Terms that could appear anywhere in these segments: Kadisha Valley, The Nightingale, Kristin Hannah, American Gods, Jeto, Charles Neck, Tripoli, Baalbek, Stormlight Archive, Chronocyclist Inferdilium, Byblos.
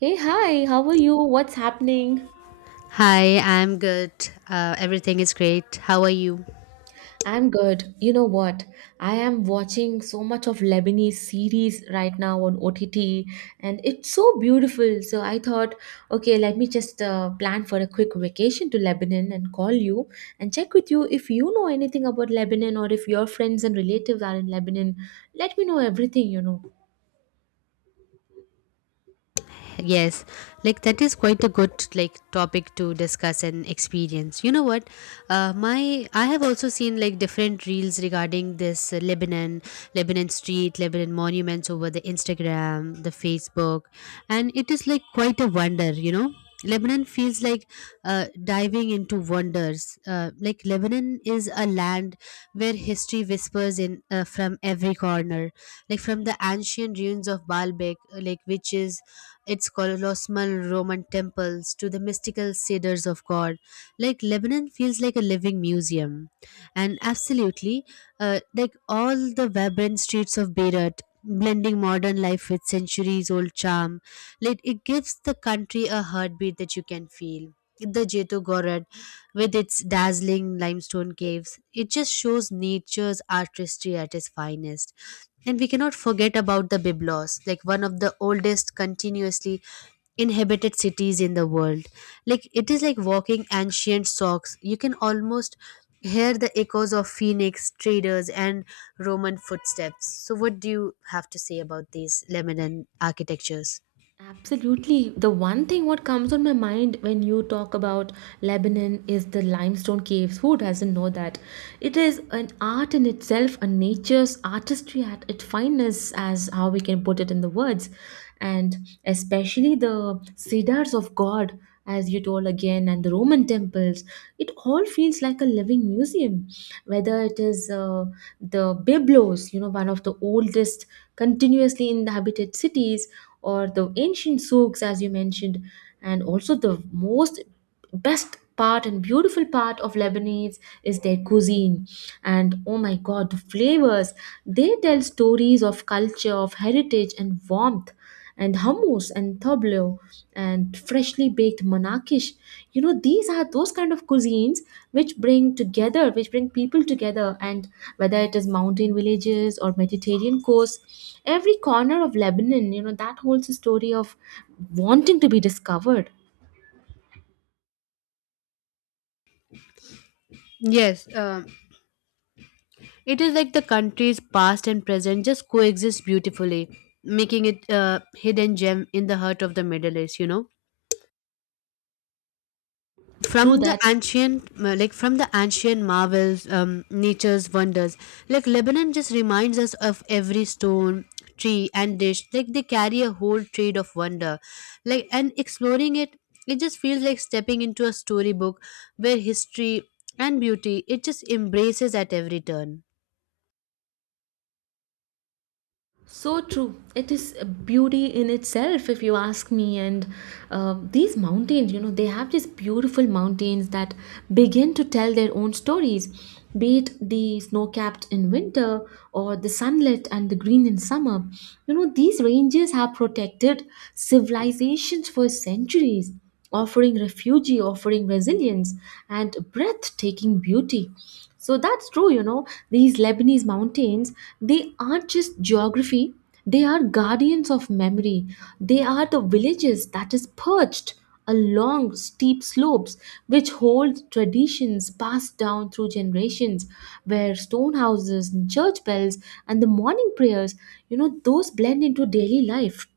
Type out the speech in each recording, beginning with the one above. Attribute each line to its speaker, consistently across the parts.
Speaker 1: Hey, hi, how are you? What's happening?
Speaker 2: Hi, I'm good. Everything is great. How are you?
Speaker 1: I'm good. You know what? I am watching so much of Lebanese series right now on OTT, and it's so beautiful. So I thought, okay, let me just plan for a quick vacation to Lebanon and call you and check with you if you know anything about Lebanon or if your friends and relatives are in Lebanon. Let me know everything you know.
Speaker 2: Yes, like that is quite a good like topic to discuss and experience. You know what? My I have also seen like different reels regarding this Lebanon, Lebanon street, Lebanon monuments over the Instagram, the Facebook, and it is like quite a wonder. You know, Lebanon feels like diving into wonders. Like Lebanon is a land where history whispers in from every corner, like from the ancient ruins of Baalbek, like which is its colossal Roman temples to the mystical cedars of God. Like Lebanon feels like a living museum. And absolutely, like all the vibrant streets of Beirut, blending modern life with centuries old charm, like it gives the country a heartbeat that you can feel. The Jeto with its dazzling limestone caves. It just shows nature's artistry at its finest. And we cannot forget about the Byblos, like one of the oldest continuously inhabited cities in the world. Like it is like walking ancient socks. You can almost hear the echoes of Phoenix, traders, and Roman footsteps. So, what do you have to say about these Lebanon architectures?
Speaker 1: Absolutely. The one thing what comes on my mind when you talk about Lebanon is the limestone caves. Who doesn't know that? It is an art in itself, a nature's artistry at its finest, as how we can put it in the words. And especially the cedars of God, as you told again, and the Roman temples. It all feels like a living museum. Whether it is the Byblos, you know, one of the oldest continuously inhabited cities, or the ancient souks as you mentioned, and also the most best part and beautiful part of lebanese is their cuisine. And oh my god, the flavors, they tell stories of culture, of heritage and warmth, and hummus and tableau and freshly baked manakish. You know, these are those kind of cuisines which bring together, which bring people together. And whether it is mountain villages or mediterranean coast, every corner of lebanon, you know, that holds a story of wanting to be discovered.
Speaker 2: Yes, it is like the country's past and present just coexist beautifully, making it a hidden gem in the heart of the Middle East.
Speaker 1: True
Speaker 2: From the
Speaker 1: that.
Speaker 2: ancient, uh, like from the ancient marvels, nature's wonders, like Lebanon just reminds us of every stone, tree, and dish. Like they carry a whole trade of wonder, like and exploring it, it just feels like stepping into a storybook where history and beauty it just embraces at every turn.
Speaker 1: So true. It is a beauty in itself, if you ask me. And these mountains, you know, they have these beautiful mountains that begin to tell their own stories, be it the snow capped in winter or the sunlit and the green in summer. You know, these ranges have protected civilizations for centuries, offering refuge, offering resilience, and breathtaking beauty. So that's true, you know. These Lebanese mountains, they aren't just geography, they are guardians of memory. They are the villages that is perched along steep slopes, which hold traditions passed down through generations, where stone houses and church bells and the morning prayers, you know, those blend into daily life.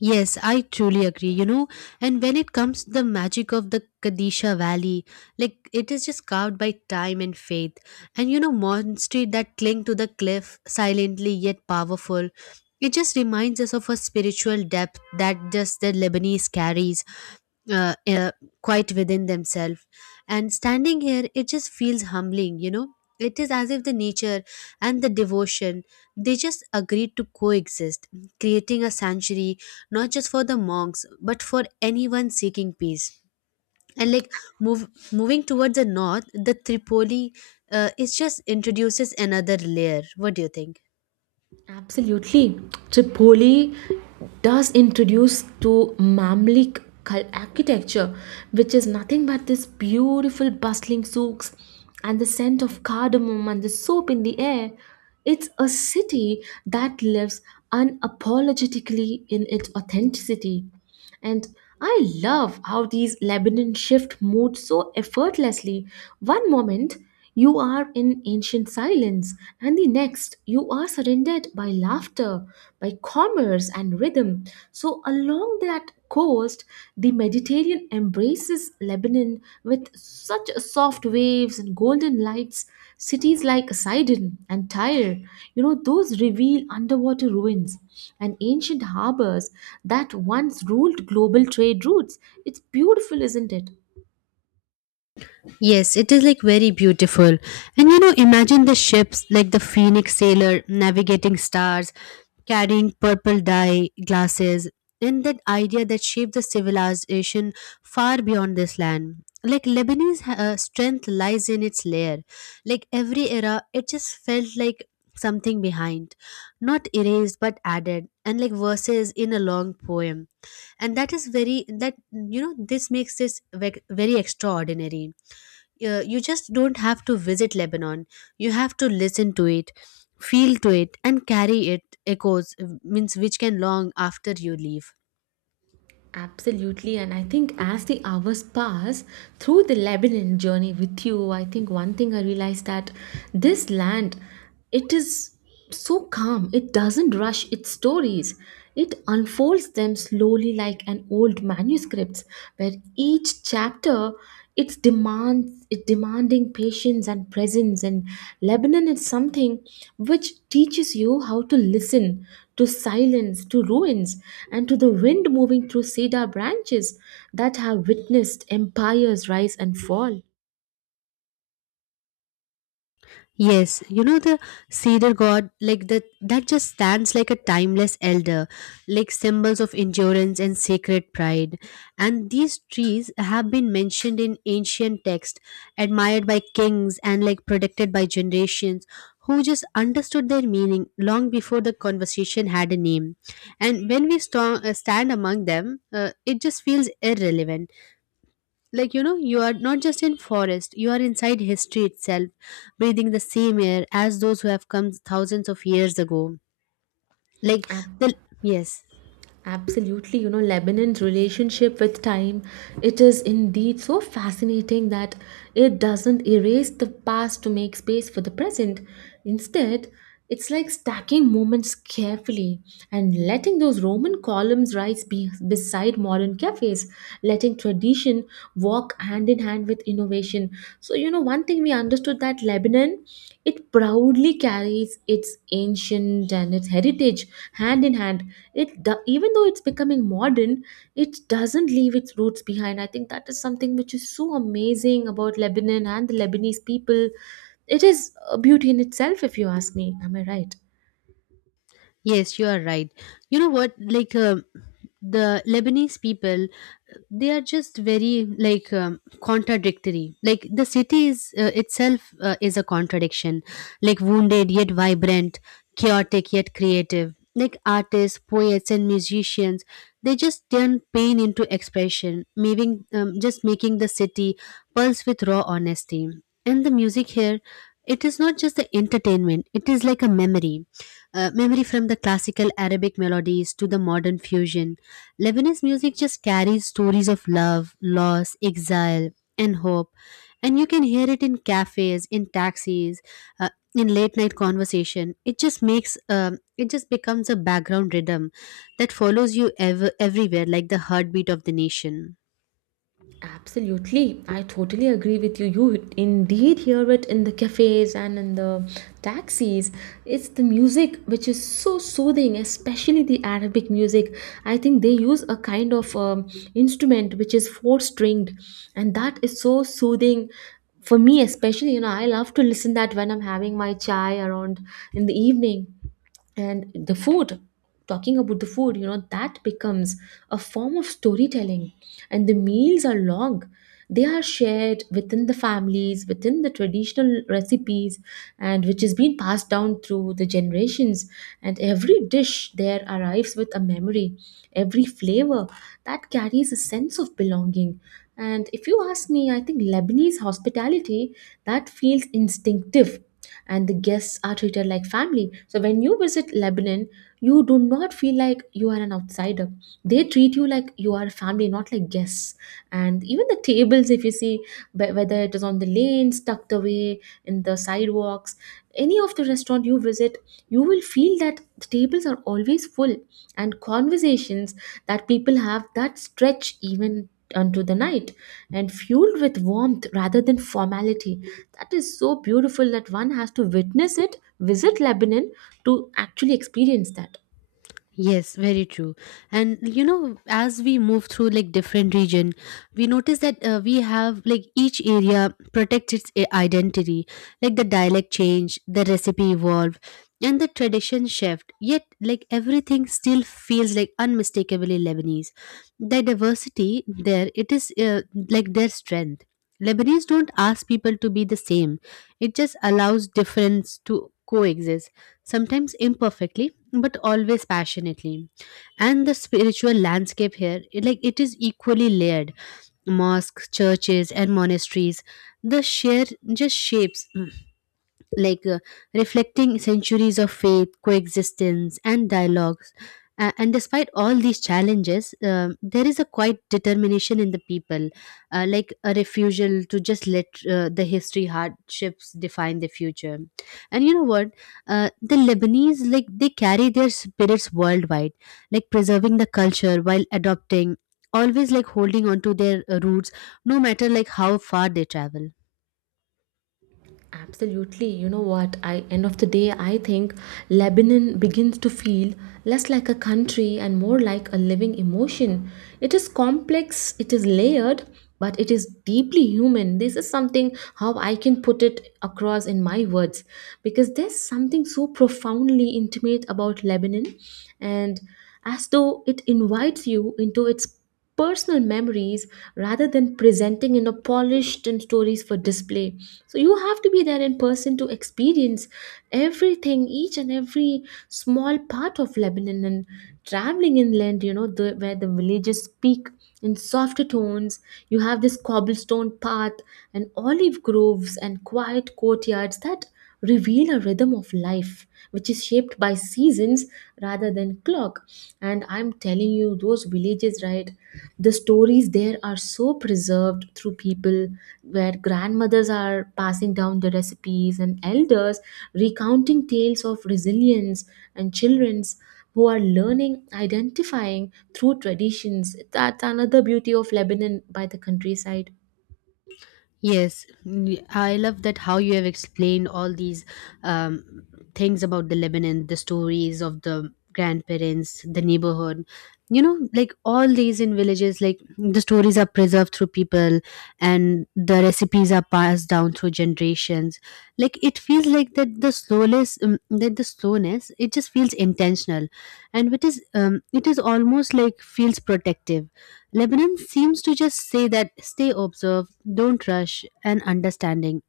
Speaker 2: Yes, I truly agree. And when it comes to the magic of the Kadisha Valley, like it is just carved by time and faith. And monastery that cling to the cliff silently yet powerful. It just reminds us of a spiritual depth that just the Lebanese carries uh, uh, quite within themselves. And standing here, it just feels humbling. It is as if the nature and the devotion they just agreed to coexist, creating a sanctuary not just for the monks but for anyone seeking peace. And like moving towards the north, the Tripoli it just introduces another layer. What do you think?
Speaker 1: Absolutely. Tripoli does introduce to architecture, which is nothing but this beautiful bustling souks and the scent of cardamom and the soap in the air. It's a city that lives unapologetically in its authenticity. And I love how these Lebanon shift mood so effortlessly. One moment you are in ancient silence, and the next you are surrounded by laughter, by commerce and rhythm. So, along that coast, the Mediterranean embraces Lebanon with such soft waves and golden lights. Cities like Sidon and Tyre, you know, those reveal underwater ruins and ancient harbors that once ruled global trade routes. It's beautiful, isn't it?
Speaker 2: Yes, it is like very beautiful. And imagine the ships like the Phoenix Sailor navigating stars carrying purple dye glasses and that idea that shaped the civilization far beyond this land. Like Lebanese strength lies in its layer. Like every era it just felt like something behind, not erased but added and like verses in a long poem. And that is very, that you know this makes this very extraordinary. You just don't have to visit Lebanon. You have to listen to it, feel to it, and carry it echoes, means which can long after you leave.
Speaker 1: Absolutely, and I think as the hours pass through the Lebanon journey with you, I think one thing I realized that this land, it is so calm. It doesn't rush its stories. It unfolds them slowly like an old manuscripts, where each chapter it demanding patience and presence, and lebanon is something which teaches you how to listen, to silence, to ruins, and to the wind moving through cedar branches that have witnessed empires rise and fall.
Speaker 2: Yes, you know the cedar god, like that, that just stands like a timeless elder, like symbols of endurance and sacred pride. And these trees have been mentioned in ancient texts, admired by kings and like protected by generations who just understood their meaning long before the conversation had a name. And when we stand among them, it just feels irrelevant. Like you are not just in forest, you are inside history itself, breathing the same air as those who have come thousands of years ago. Like the Yes,
Speaker 1: Absolutely, you know, Lebanon's relationship with time, it is indeed so fascinating that it doesn't erase the past to make space for the present. Instead, it's like stacking moments carefully and letting those Roman columns rise beside modern cafes, letting tradition walk hand in hand with innovation. So, you know, one thing we understood that Lebanon, it proudly carries its ancient and its heritage hand in hand. Even though it's becoming modern, it doesn't leave its roots behind. I think that is something which is so amazing about Lebanon and the Lebanese people. It is a beauty in itself, if you ask me. Am I right?
Speaker 2: yes, you are right. You know what? Like, the Lebanese people, they are just very like contradictory. Like the city is, itself, is a contradiction, like wounded yet vibrant, chaotic yet creative, like artists, poets and musicians, they just turn pain into expression, making just making the city pulse with raw honesty. And the music here, it is not just the entertainment. It is like a memory, from the classical Arabic melodies to the modern fusion. Lebanese music just carries stories of love, loss, exile, and hope. And you can hear it in cafes, in taxis, uh, in late night conversation. It just becomes a background rhythm that follows you everywhere, like the heartbeat of the nation.
Speaker 1: Absolutely, I totally agree with you. You indeed hear it in the cafes and in the taxis. It's the music which is so soothing, especially the Arabic music. I think they use a kind of instrument which is four stringed, and that is so soothing for me, especially. You know, I love to listen that when I'm having my chai around in the evening. And the food, talking about the food, you know, that becomes a form of storytelling. And the meals are long, they are shared within the families, within the traditional recipes, and which has been passed down through the generations. And every dish there arrives with a memory, every flavor that carries a sense of belonging. And if you ask me, I think lebanese hospitality, that feels instinctive, and the guests are treated like family. So when you visit Lebanon, you do not feel like you are an outsider. They treat you like you are a family, not like guests. And even the tables, if you see, whether it is on the lanes tucked away in the sidewalks, any of the restaurant you visit, you will feel that the tables are always full, and conversations that people have that stretch even unto the night, and fueled with warmth rather than formality. That is so beautiful that one has to witness it, visit lebanon to actually experience that.
Speaker 2: Yes, very true. And as we move through like different region, we notice that we have like each area protects its identity, like the dialect change, the recipe evolve, and the tradition shift. Yet, like everything still feels like unmistakably Lebanese. The diversity there, it is like their strength. Lebanese don't ask people to be the same; it just allows difference to coexist, sometimes imperfectly but always passionately. And the spiritual landscape here, like it is equally layered, mosques, churches and monasteries, the share just shapes, like reflecting centuries of faith, coexistence, and dialogues. And despite all these challenges, there is a quiet determination in the people, like a refusal to just let the history hardships define the future. And you know what? Uh, the Lebanese, like, they carry their spirits worldwide, like preserving the culture while adopting, always like holding on to their roots, no matter like how far they travel.
Speaker 1: Absolutely. You know what? I end of the day, I think Lebanon begins to feel less like a country and more like a living emotion. It is complex, it is layered, but it is deeply human. This is something how I can put it across in my words, because there's something so profoundly intimate about Lebanon, and as though it invites you into its personal memories rather than presenting in a polished and stories for display. So you have to be there in person to experience everything, each and every small part of lebanon. And traveling inland, you know, where the villages speak in softer tones, you have this cobblestone path and olive groves and quiet courtyards that reveal a rhythm of life which is shaped by seasons rather than clock. And I'm telling you, those villages, right, the stories there are so preserved through people, where grandmothers are passing down the recipes, and elders recounting tales of resilience, and children's who are learning, identifying through traditions. That's another beauty of lebanon by the countryside.
Speaker 2: Yes, I love that how you have explained all these um, things about the Lebanon, the stories of the grandparents, the neighborhood. You know, like all these in villages, like the stories are preserved through people and the recipes are passed down through generations. Like it feels like that the slowness, it just feels intentional, and it is almost like feels protective. Lebanon seems to just say that stay observe, don't rush, and understanding.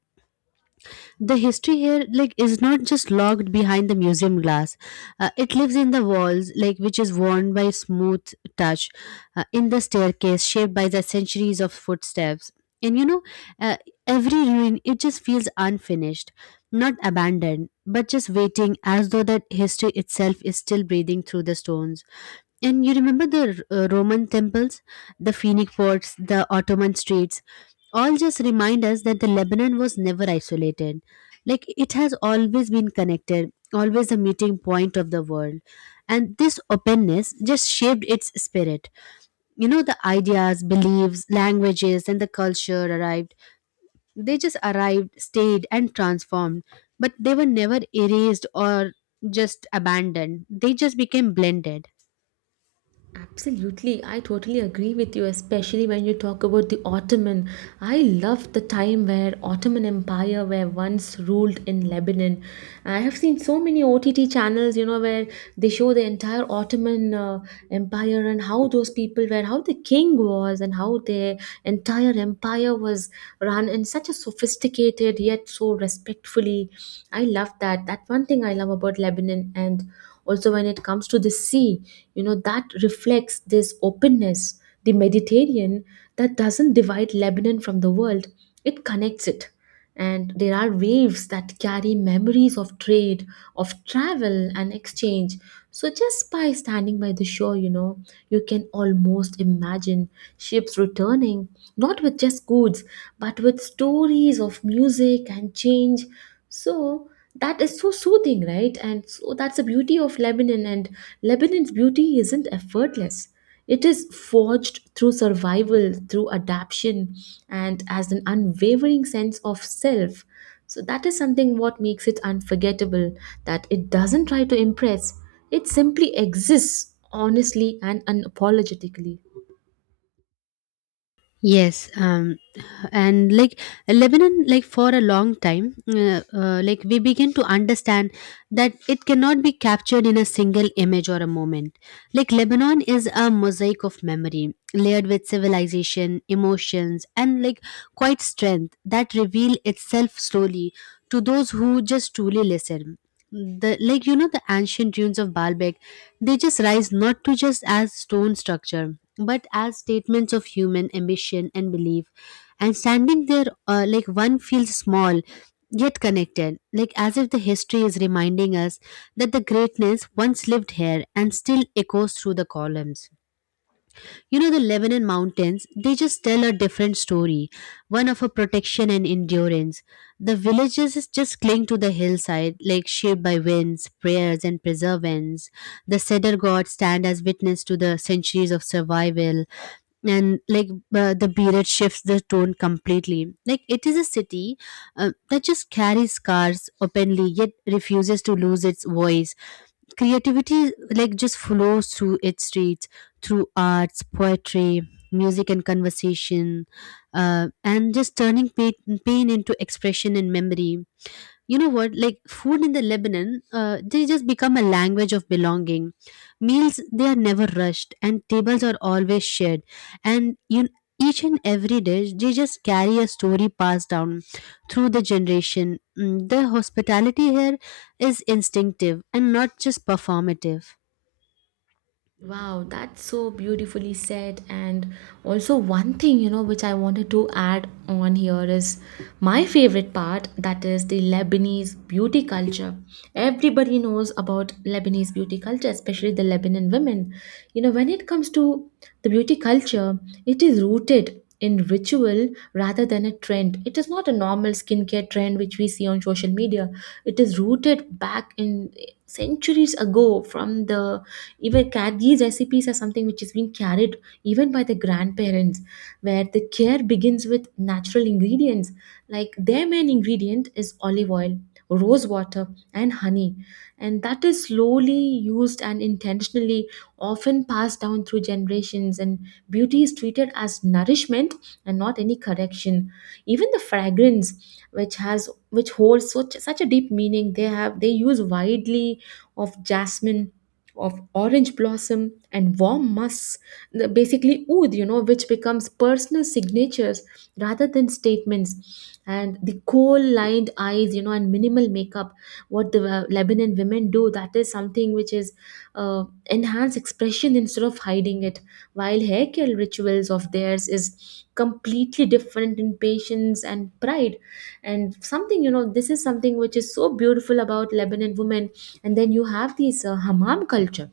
Speaker 2: The history here, like, is not just locked behind the museum glass. It lives in the walls, like, which is worn by smooth touch, in the staircase shaped by the centuries of footsteps. And uh, every ruin, it just feels unfinished, not abandoned, but just waiting as though that history itself is still breathing through the stones. And you remember the Roman temples, the Phoenix forts, the Ottoman streets, all just remind us that the Lebanon was never isolated. Like it has always been connected, always a meeting point of the world. And this openness just shaped its spirit. You know, the ideas, beliefs, languages, and the culture arrived. They just arrived, stayed, and transformed. But they were never erased or just abandoned. They just became blended.
Speaker 1: Absolutely, I totally agree with you, especially when you talk about the Ottoman. I love the time where Ottoman Empire were once ruled in Lebanon. I have seen so many OTT channels, you know, where they show the entire Ottoman Empire, and how those people were, how the king was, and how their entire empire was run in such a sophisticated yet so respectfully. I love that. That one thing I love about Lebanon. And also when it comes to the sea, you know, that reflects this openness, the mediterranean that doesn't divide lebanon from the world, it connects it. And there are waves that carry memories of trade, of travel and exchange. So just by standing by the shore, you know, you can almost imagine ships returning, not with just goods, but with stories of music and change. So that is so soothing, right? And so that's the beauty of lebanon. And lebanon's beauty isn't effortless, it is forged through survival, through adaptation, and as an unwavering sense of self. So that is something what makes it unforgettable, that it doesn't try to impress, it simply exists honestly and unapologetically.
Speaker 2: Yes, and like Lebanon, like for a long time, like we begin to understand that it cannot be captured in a single image or a moment. Like Lebanon is a mosaic of memory, layered with civilization, emotions and like quite strength, that reveal itself slowly to those who just truly listen. The like you know the ancient ruins of Baalbek, they just rise not to just as stone structure but as statements of human ambition and belief. And standing there, like one feels small, yet connected, like as if the history is reminding us that the greatness once lived here and still echoes through the columns. The Lebanon mountains, they just tell a different story, one of a protection and endurance. The villages is just cling to the hillside, like shaped by winds, prayers, and preservance. The cedar gods stand as witness to the centuries of survival. And like the beard shifts the tone completely, like it is a city that just carries scars openly yet refuses to lose its voice. Creativity like just flows through its streets, through arts, poetry, music and conversation, and just turning pain into expression and memory. You know what? Like food in the Lebanon, they just become a language of belonging. Meals, they are never rushed and tables are always shared. And you each and every dish, they just carry a story passed down through the generation. The hospitality here is instinctive and not just performative.
Speaker 1: Wow, that's so beautifully said. And also, one thing, you know, which I wanted to add on here is my favorite part, that is the Lebanese beauty culture. Everybody knows about Lebanese beauty culture, especially the Lebanon women. You know, when it comes to the beauty culture, it is rooted in ritual rather than a trend. It is not a normal skincare trend which we see on social media. It is rooted back in centuries ago from the these recipes are something which is being carried even by the grandparents, where the care begins with natural ingredients. Like, their main ingredient is olive oil, rose water, and honey, and that is slowly used and intentionally often passed down through generations, and beauty is treated as nourishment and not any correction. Even the fragrance, which has which holds such a deep meaning, they have they use widely of jasmine, of orange blossom, and warm musks. Basically oud, you know, which becomes personal signatures rather than statements, and the coal lined eyes, you know, and minimal makeup, what the lebanon women do, that is something which is enhanced expression instead of hiding it. While hair care rituals of theirs is completely different in patience and pride, and something, you know, this is something which is so beautiful about lebanon women. And then you have this hammam culture.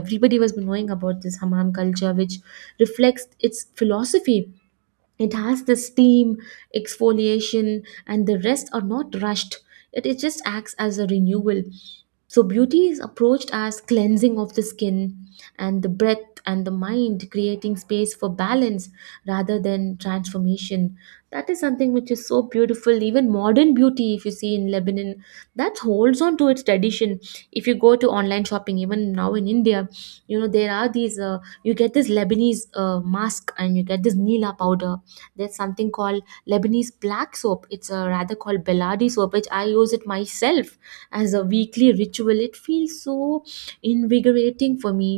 Speaker 1: Everybody was knowing about this hammam culture, which reflects its philosophy. It has the steam, exfoliation, and the rest are not rushed. It just acts as a renewal. So beauty is approached as cleansing of the skin and the breath and the mind, creating space for balance rather than transformation. That is something which is so beautiful. Even modern beauty, if you see in lebanon, that holds on to its tradition. If you go to online shopping even now in india, you know, there are these you get this lebanese mask, and you get this nila powder. There's something called lebanese black soap. It's a rather called beladi soap, which I use it myself as a weekly ritual. It feels so invigorating for me.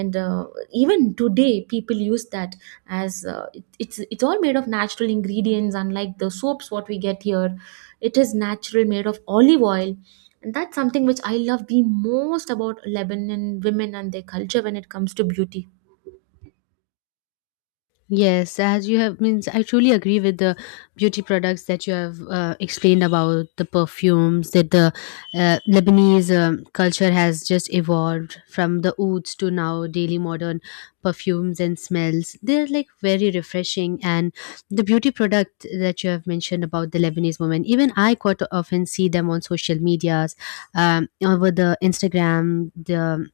Speaker 1: And even today people use that as it's all made of natural ingredients, unlike the soaps what we get here. It is natural, made of olive oil. And that's something which I love the most about lebanon women and their culture when it comes to beauty.
Speaker 2: Yes, as you have means, I truly agree with the beauty products that you have explained about the perfumes that the Lebanese culture has just evolved from the ouds to now daily modern perfumes and smells. They're like very refreshing, and the beauty product that you have mentioned about the Lebanese women, even I quite often see them on social medias, over the Instagram, the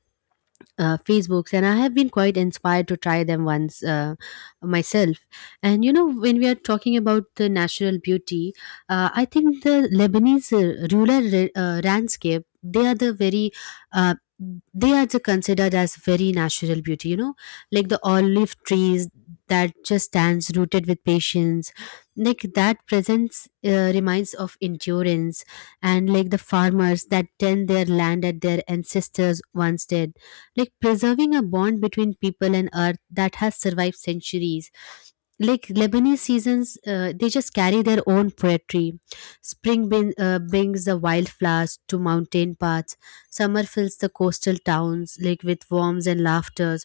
Speaker 2: facebooks, and I have been quite inspired to try them once, myself. And you know, when we are talking about the natural beauty, I think the Lebanese rural landscape, they are the very uh, they are the considered as very natural beauty, you know, like the olive trees that just stands rooted with patience. Like that presence reminds of endurance, and like the farmers that tend their land that their ancestors once did, like preserving a bond between people and earth that has survived centuries. Like Lebanese seasons, they just carry their own poetry. Spring brings the wildflowers to mountain paths. Summer fills the coastal towns like with warmth and laughter.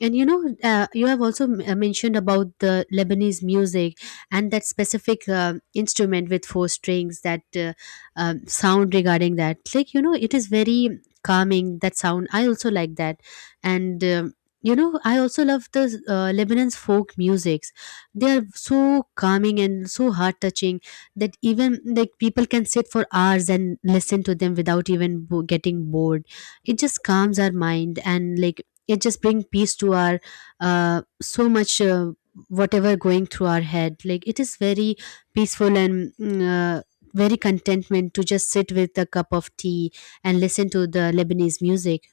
Speaker 2: And you know, you have also mentioned about the Lebanese music, and that specific instrument with four strings, that sound regarding that. Like, you know, it is very calming, that sound. I also like that. And, um, you know, I also love the Lebanon's folk musics. They are so calming and so heart touching that even like people can sit for hours and listen to them without even getting bored. It just calms our mind, and like it just bring peace to our so much, whatever going through our head, like it is very peaceful and very contentment to just sit with a cup of tea and listen to the Lebanese music.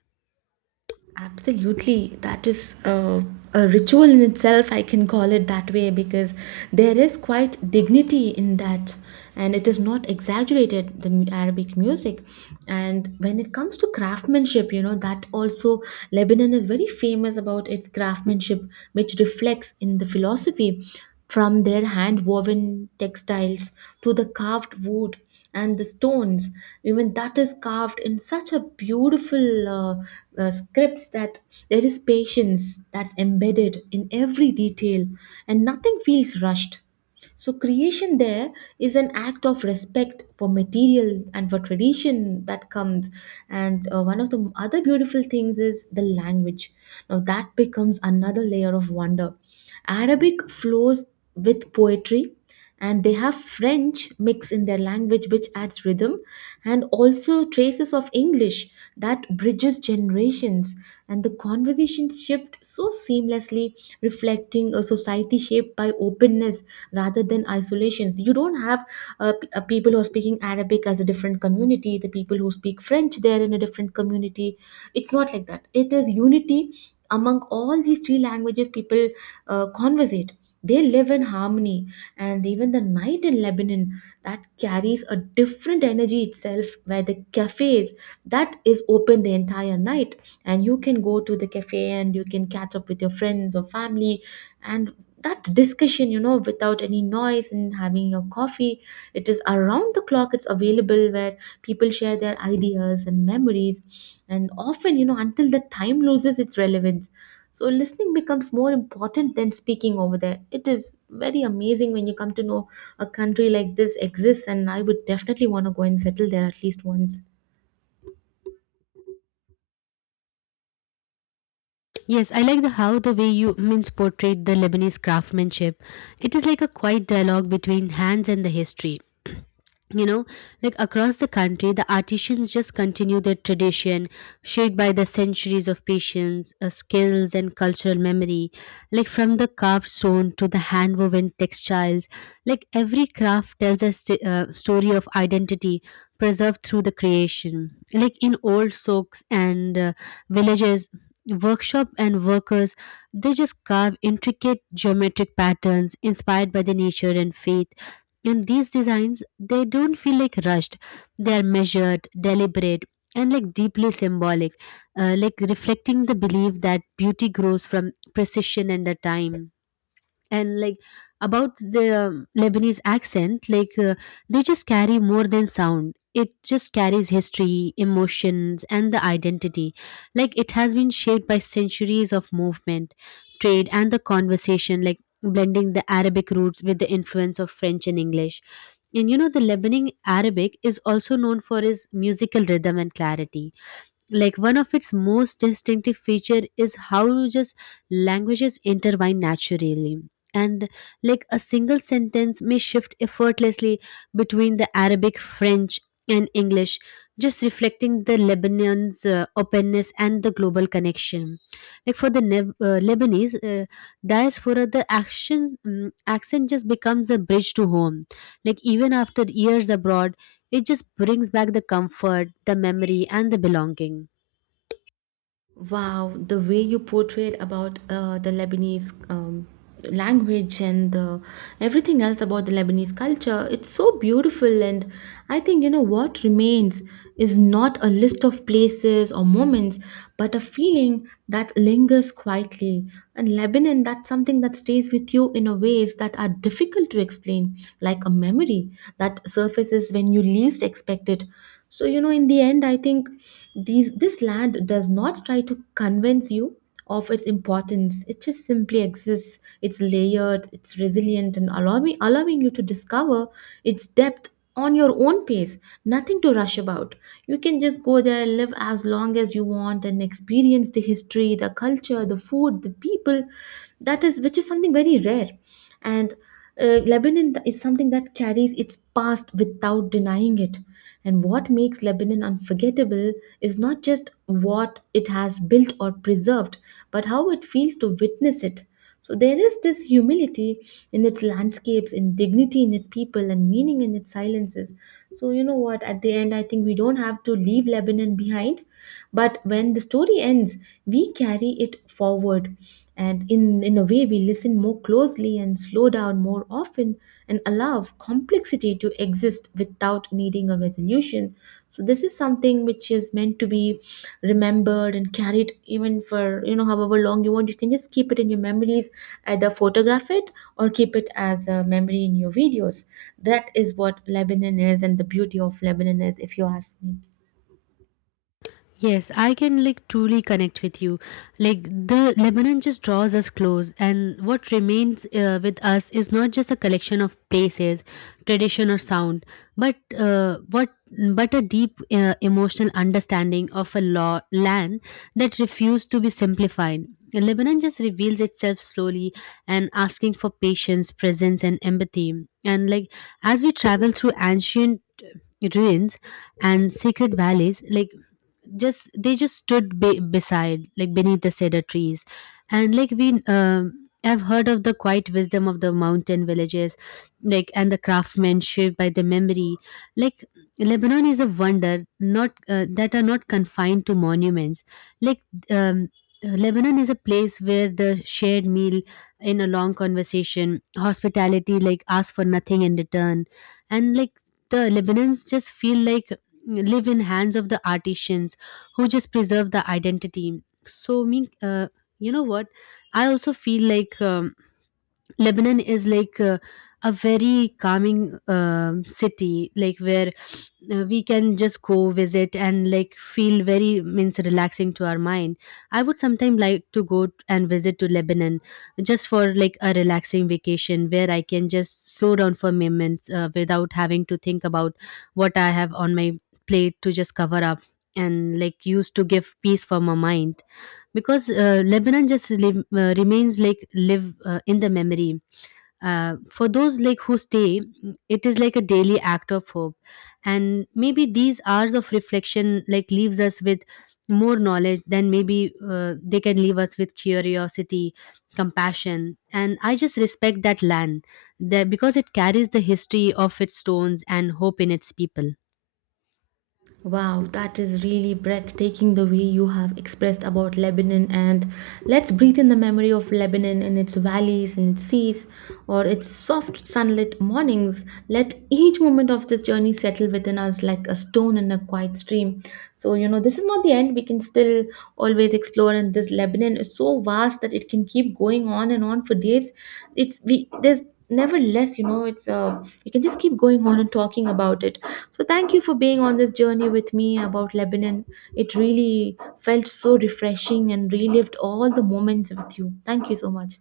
Speaker 1: Absolutely, that is a ritual in itself. I can call it that way because there is quite dignity in that, and it is not exaggerated. The Arabic music. And when it comes to craftsmanship, you know, that also Lebanon is very famous about its craftsmanship, which reflects in the philosophy, from their hand woven textiles to the carved wood and the stones. Even that is carved in such a beautiful scripts that there is patience that's embedded in every detail, and nothing feels rushed. So creation there is an act of respect for material and for tradition that comes. And one of the other beautiful things is the language. Now that becomes another layer of wonder. Arabic flows with poetry, and they have french mix in their language, which adds rhythm, and also traces of english, that bridges generations, and the conversations shift so seamlessly, reflecting a society shaped by openness rather than isolations. You don't have people who are speaking arabic as a different community, the people who speak french they're in a different community. It's not like that. It is unity among all these three languages. People conversate, they live in harmony. And even the night in Lebanon, that carries a different energy itself, where the cafes that is open the entire night, and you can go to the cafe and you can catch up with your friends or family, and that discussion, you know, without any noise, and having your coffee. It is around the clock, it's available, where people share their ideas and memories, and often, you know, until the time loses its relevance. So listening becomes more important than speaking over there. It is very amazing when you come to know a country like this exists, and I would definitely want to go and settle there at least once.
Speaker 2: Yes, I like the how the way you means portrayed the Lebanese craftsmanship. It is like a quiet dialogue between hands and the history, you know, like across the country the artisans just continue their tradition, shaped by the centuries of patience, skills, and cultural memory. Like from the carved stone to the hand woven textiles, like every craft tells a story of identity preserved through the creation, like in old souks and villages. Workshop and workers, they just carve intricate geometric patterns inspired by the nature and faith, and these designs they don't feel like rushed. They are measured, deliberate, and like deeply symbolic, like reflecting the belief that beauty grows from precision and the time. And like, about the Lebanese accent, like, they just carry more than sound. It just carries history, emotions, and the identity. Like it has been shaped by centuries of movement, trade, and the conversation, like blending the Arabic roots with the influence of French and English. And you know, the Lebanon Arabic is also known for its musical rhythm and clarity. Like one of its most distinctive feature is how just languages intertwine naturally, and like a single sentence may shift effortlessly between the Arabic, French, and English, just reflecting the Lebanon's openness and the global connection. Like for the Lebanese diaspora, the action, accent just becomes a bridge to home. Like even after years abroad, it just brings back the comfort, the memory, and the belonging.
Speaker 1: Wow, the way you portrayed about the Lebanese language and the everything else about the Lebanese culture, it's so beautiful. And I think, you know, what remains is not a list of places or moments, but a feeling that lingers quietly. And Lebanon, that's something that stays with you in a ways that are difficult to explain, like a memory that surfaces when you least expect it. So, you know, in the end I think these this land does not try to convince you of its importance. It just simply exists. It's layered, it's resilient, and allowing you to discover its depth on your own pace. Nothing to rush about. You can just go there, live as long as you want, and experience the history, the culture, the food, the people. That is which is something very rare. And is something that carries its past without denying it. And what makes lebanon unforgettable is not just what it has built or preserved, but how it feels to witness it. So there is this humility in its landscapes, in dignity in its people, and meaning in its silences. So you know what? At the end, I think we don't have to leave Lebanon behind, but when the story ends, we carry it forward. And in a way, we listen more closely and slow down more often, and allow complexity to exist without needing a resolution. So this is something which is meant to be remembered and carried, even for, you know, however long you want. You can just keep it in your memories, either photograph it or keep it as a memory in your videos. That is what lebanon is, and the beauty of lebanon is, if you ask me.
Speaker 2: Yes, I can like truly connect with you. Like the Lebanon just draws us close, and what remains with us is not just a collection of places, tradition, or sound, but what but a deep emotional understanding of a law land that refused to be simplified. Lebanon just reveals itself slowly and asking for patience, presence, and empathy. And like, as we travel through ancient ruins and sacred valleys, like just they just stood beside, like beneath the cedar trees, and like we have heard of the quiet wisdom of the mountain villages, like, and the craftsmanship by the memory. Like Lebanon is a wonder, not that are not confined to monuments. Like, um, Lebanon is a place where the shared meal in a long conversation, hospitality, like ask for nothing in return. And like the Lebanons just feel like live in hands of the artisans who just preserve the identity. So me, you know what, I also feel like, Lebanon is like, a very calming, city like, where we can just go visit and like feel very means relaxing to our mind. I would sometimes like to go and visit to Lebanon just for like a relaxing vacation, where I can just slow down for moments, without having to think about what I have on my plate to just cover up, and like use to give peace for my mind. Because Lebanon just remains like live in the memory, for those like who stay, it is like a daily act of hope. And maybe these hours of reflection like leaves us with more knowledge than maybe, they can leave us with curiosity, compassion, and I just respect that land, that because it carries the history of its stones and hope in its people.
Speaker 1: Wow, that is really breathtaking, the way you have expressed about Lebanon. And let's breathe in the memory of Lebanon and its valleys and its seas, or its soft sunlit mornings. Let each moment of this journey settle within us like a stone in a quiet stream. So, you know, this is not the end. We can still always explore, and this Lebanon is so vast that it can keep going on and on for days. It's we There's never less, you know, it's we can just keep going on and talking about it. So, thank you for being on this journey with me about Lebanon. It really felt so refreshing and relived all the moments with you. Thank you so much.